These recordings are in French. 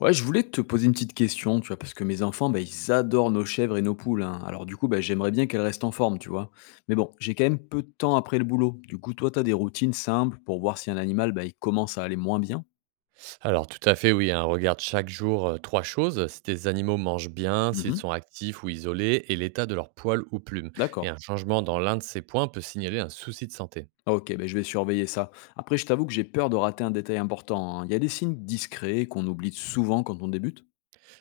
Ouais, je voulais te poser une petite question, tu vois, parce que mes enfants, bah, ils adorent nos chèvres et nos poules, hein. Alors du coup, bah, j'aimerais bien qu'elles restent en forme, tu vois. Mais bon, j'ai quand même peu de temps après le boulot. Du coup, toi, tu as des routines simples pour voir si un animal, bah, il commence à aller moins bien. Alors tout à fait, oui, hein, regarde chaque jour trois choses, si tes animaux mangent bien, s'ils Mhm. sont actifs ou isolés, et l'état de leurs poils ou plumes. Et D'accord. un changement dans l'un de ces points peut signaler un souci de santé. Ah, Ok, bah, je vais surveiller ça. Après, je t'avoue que j'ai peur de rater un détail important, hein. Il y a des signes discrets qu'on oublie souvent quand on débute.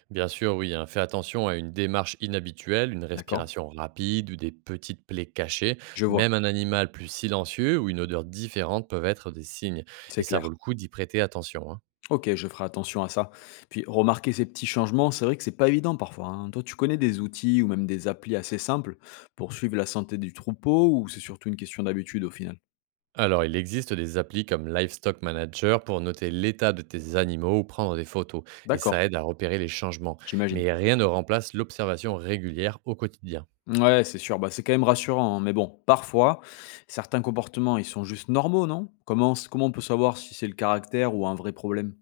Bien sûr, oui, hein, fais attention à une démarche inhabituelle, une D'accord. respiration rapide ou des petites plaies cachées. Je vois, Même un animal plus silencieux ou une odeur différente peuvent être des signes, et c'est ça clair. vaut le coup d'y prêter attention. Hein. OK, je ferai attention à ça. Puis remarquer ces petits changements, c'est vrai que c'est pas évident parfois, hein. Toi, tu connais des outils ou même des applis assez simples pour suivre la santé du troupeau ou c'est surtout une question d'habitude au final? Alors, il existe des applis comme Livestock Manager pour noter l'état de tes animaux ou prendre des photos, et D'accord, ça aide à repérer les changements. j'imagine. Mais rien ne remplace l'observation régulière au quotidien. Ouais, c'est sûr, bah, c'est quand même rassurant, hein. Mais bon, parfois, certains comportements, ils sont juste normaux, non? Comment on peut savoir si c'est le caractère ou un vrai problème?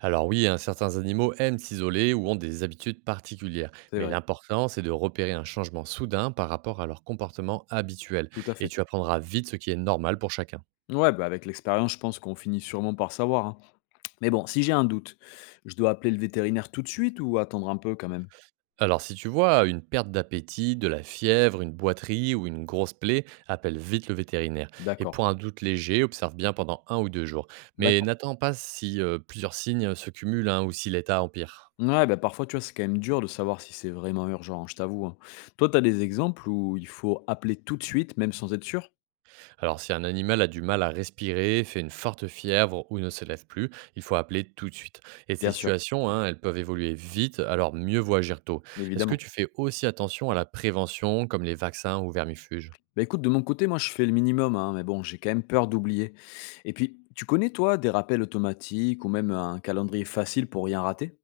Alors oui, hein, certains animaux aiment s'isoler ou ont des habitudes particulières, C'est mais vrai, l'important, c'est de repérer un changement soudain par rapport à leur comportement habituel, tout à et fait. tu apprendras vite ce qui est normal pour chacun. Ouais, bah avec l'expérience, je pense qu'on finit sûrement par savoir, hein. Mais bon, si j'ai un doute, je dois appeler le vétérinaire tout de suite ou attendre un peu quand même? Alors si tu vois une perte d'appétit, de la fièvre, une boiterie ou une grosse plaie, appelle vite le vétérinaire. Et D'accord. pour un doute léger, observe bien pendant un ou deux jours. Mais D'accord. n'attends pas si plusieurs signes se cumulent hein, ou si l'état empire. Ouais, bah, parfois, tu vois, c'est quand même dur de savoir si c'est vraiment urgent, hein, je t'avoue, hein. Toi, tu as des exemples où il faut appeler tout de suite, même sans être sûr? Alors si un animal a du mal à respirer, fait une forte fièvre ou ne se lève plus, il faut appeler tout de suite. Et ces Bien sûr, situations, hein, elles peuvent évoluer vite, alors mieux vaut agir tôt. Est-ce que évidemment. tu fais aussi attention à la prévention comme les vaccins ou vermifuges? Bah, écoute, de mon côté, moi, je fais le minimum, hein, mais bon, j'ai quand même peur d'oublier. Et puis, tu connais, toi, des rappels automatiques ou même un calendrier facile pour rien rater?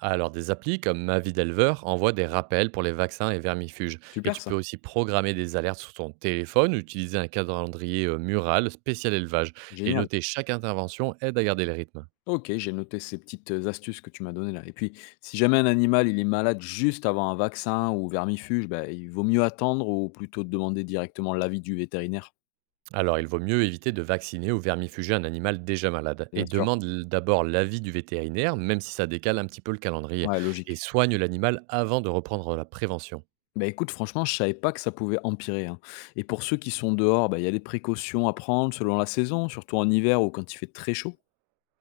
Alors, des applis comme Ma vie d'éleveur envoient des rappels pour les vaccins et vermifuges. Et Super, tu peux ça. aussi programmer des alertes sur ton téléphone, utiliser un calendrier mural spécial élevage et Génial. noter chaque intervention aide à garder le rythme. Ok, j'ai noté ces petites astuces que tu m'as données là. Et puis, si jamais un animal il est malade juste avant un vaccin ou vermifuge, bah, il vaut mieux attendre ou plutôt demander directement l'avis du vétérinaire. Alors, il vaut mieux éviter de vacciner ou vermifuger un animal déjà malade Bien et sûr. demande d'abord l'avis du vétérinaire, même si ça décale un petit peu le calendrier, Ouais, et logique. soigne l'animal avant de reprendre la prévention. Bah, écoute, franchement, je savais pas que ça pouvait empirer, hein. Et pour ceux qui sont dehors, bah, il y a des précautions à prendre selon la saison, surtout en hiver ou quand il fait très chaud?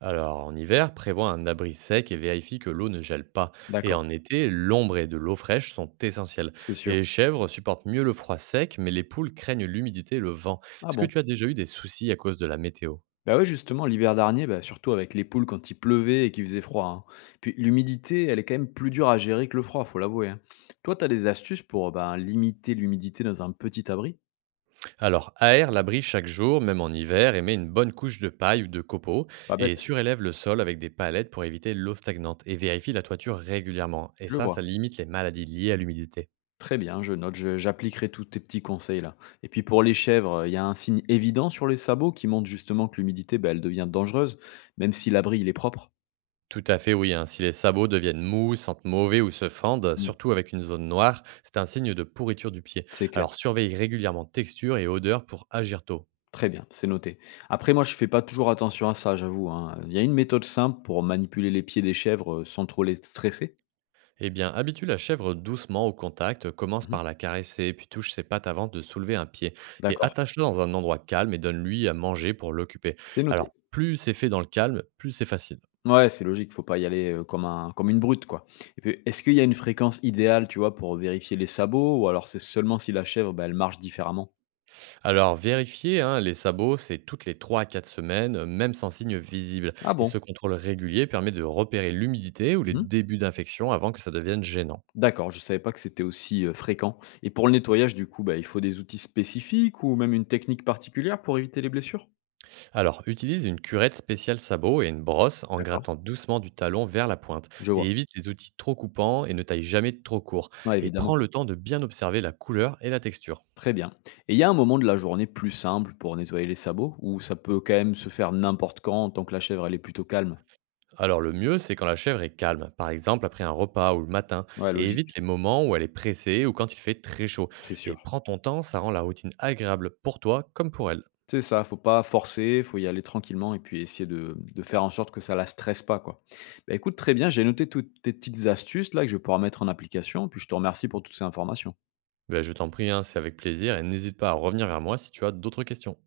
Alors, en hiver, prévois un abri sec et vérifie que l'eau ne gèle pas. Et D'accord, en été, l'ombre et de l'eau fraîche sont essentielles. c'est Et sûr. les chèvres supportent mieux le froid sec, mais les poules craignent l'humidité et le vent. Ah Est-ce que bon? tu as déjà eu des soucis à cause de la météo? Bah ouais, justement, l'hiver dernier, bah, surtout avec les poules quand il pleuvait et qu'il faisait froid, hein. Puis l'humidité, elle est quand même plus dure à gérer que le froid, faut l'avouer, hein. Toi, t'as des astuces pour, bah, limiter l'humidité dans un petit abri? Alors, aère l'abri chaque jour, même en hiver, et mets une bonne couche de paille ou de copeaux, Pas et bête, surélève le sol avec des palettes pour éviter l'eau stagnante, et vérifie la toiture régulièrement. Et je le ça vois. limite les maladies liées à l'humidité. Très bien, je note, j'appliquerai tous tes petits conseils là. Et puis pour les chèvres, il y a un signe évident sur les sabots qui montre justement que l'humidité, ben, elle devient dangereuse, même si l'abri il est propre. Tout à fait, oui. hein. Si les sabots deviennent mous, sentent mauvais ou se fendent, Mm, surtout avec une zone noire, c'est un signe de pourriture du pied. c'est clair. Alors surveille régulièrement texture et odeur pour agir tôt. Très bien, c'est noté. Après, moi, je fais pas toujours attention à ça, j'avoue, hein. Il y a une méthode simple pour manipuler les pieds des chèvres sans trop les stresser. Eh bien, habitue la chèvre doucement au contact, commence Mhm. par la caresser, puis touche ses pattes avant de soulever un pied, et D'accord, attache-le dans un endroit calme et donne-lui à manger pour l'occuper. c'est Alors, noté. plus c'est fait dans le calme, plus c'est facile. Ouais, c'est logique, faut pas y aller comme, un, comme une brute, quoi. Et puis, est-ce qu'il y a une fréquence idéale, tu vois, pour vérifier les sabots, ou alors c'est seulement si la chèvre, ben, elle marche différemment? Alors, vérifier hein, les sabots, c'est toutes les 3 à 4 semaines, même sans signe visible. Ah Et ce bon. contrôle régulier permet de repérer l'humidité ou les Mmh. débuts d'infection avant que ça devienne gênant. D'accord, je ne savais pas que c'était aussi, fréquent, et pour le nettoyage du coup, bah, il faut des outils spécifiques ou même une technique particulière pour éviter les blessures? Alors, utilise une curette spéciale sabot et une brosse en D'accord, grattant doucement du talon vers la pointe. je vois. Et évite les outils trop coupants et ne taille jamais trop court. Ouais, Et prends évidemment. le temps de bien observer la couleur et la texture. Très bien, et il y a un moment de la journée plus simple pour nettoyer les sabots ou ça peut quand même se faire n'importe quand tant que la chèvre elle est plutôt calme? Alors le mieux, c'est quand la chèvre est calme, par exemple après un repas ou le matin, Ouais, et logique, évite les moments où elle est pressée ou quand il fait très chaud. c'est sûr. Et prends ton temps, ça rend la routine agréable pour toi comme pour elle. C'est ça, faut pas forcer, faut y aller tranquillement et puis essayer de faire en sorte que ça la stresse pas, quoi. Bah, écoute, très bien, j'ai noté toutes tes petites astuces là que je vais pouvoir mettre en application puis je te remercie pour toutes ces informations. Ben, je t'en prie, hein, c'est avec plaisir, et n'hésite pas à revenir vers moi si tu as d'autres questions.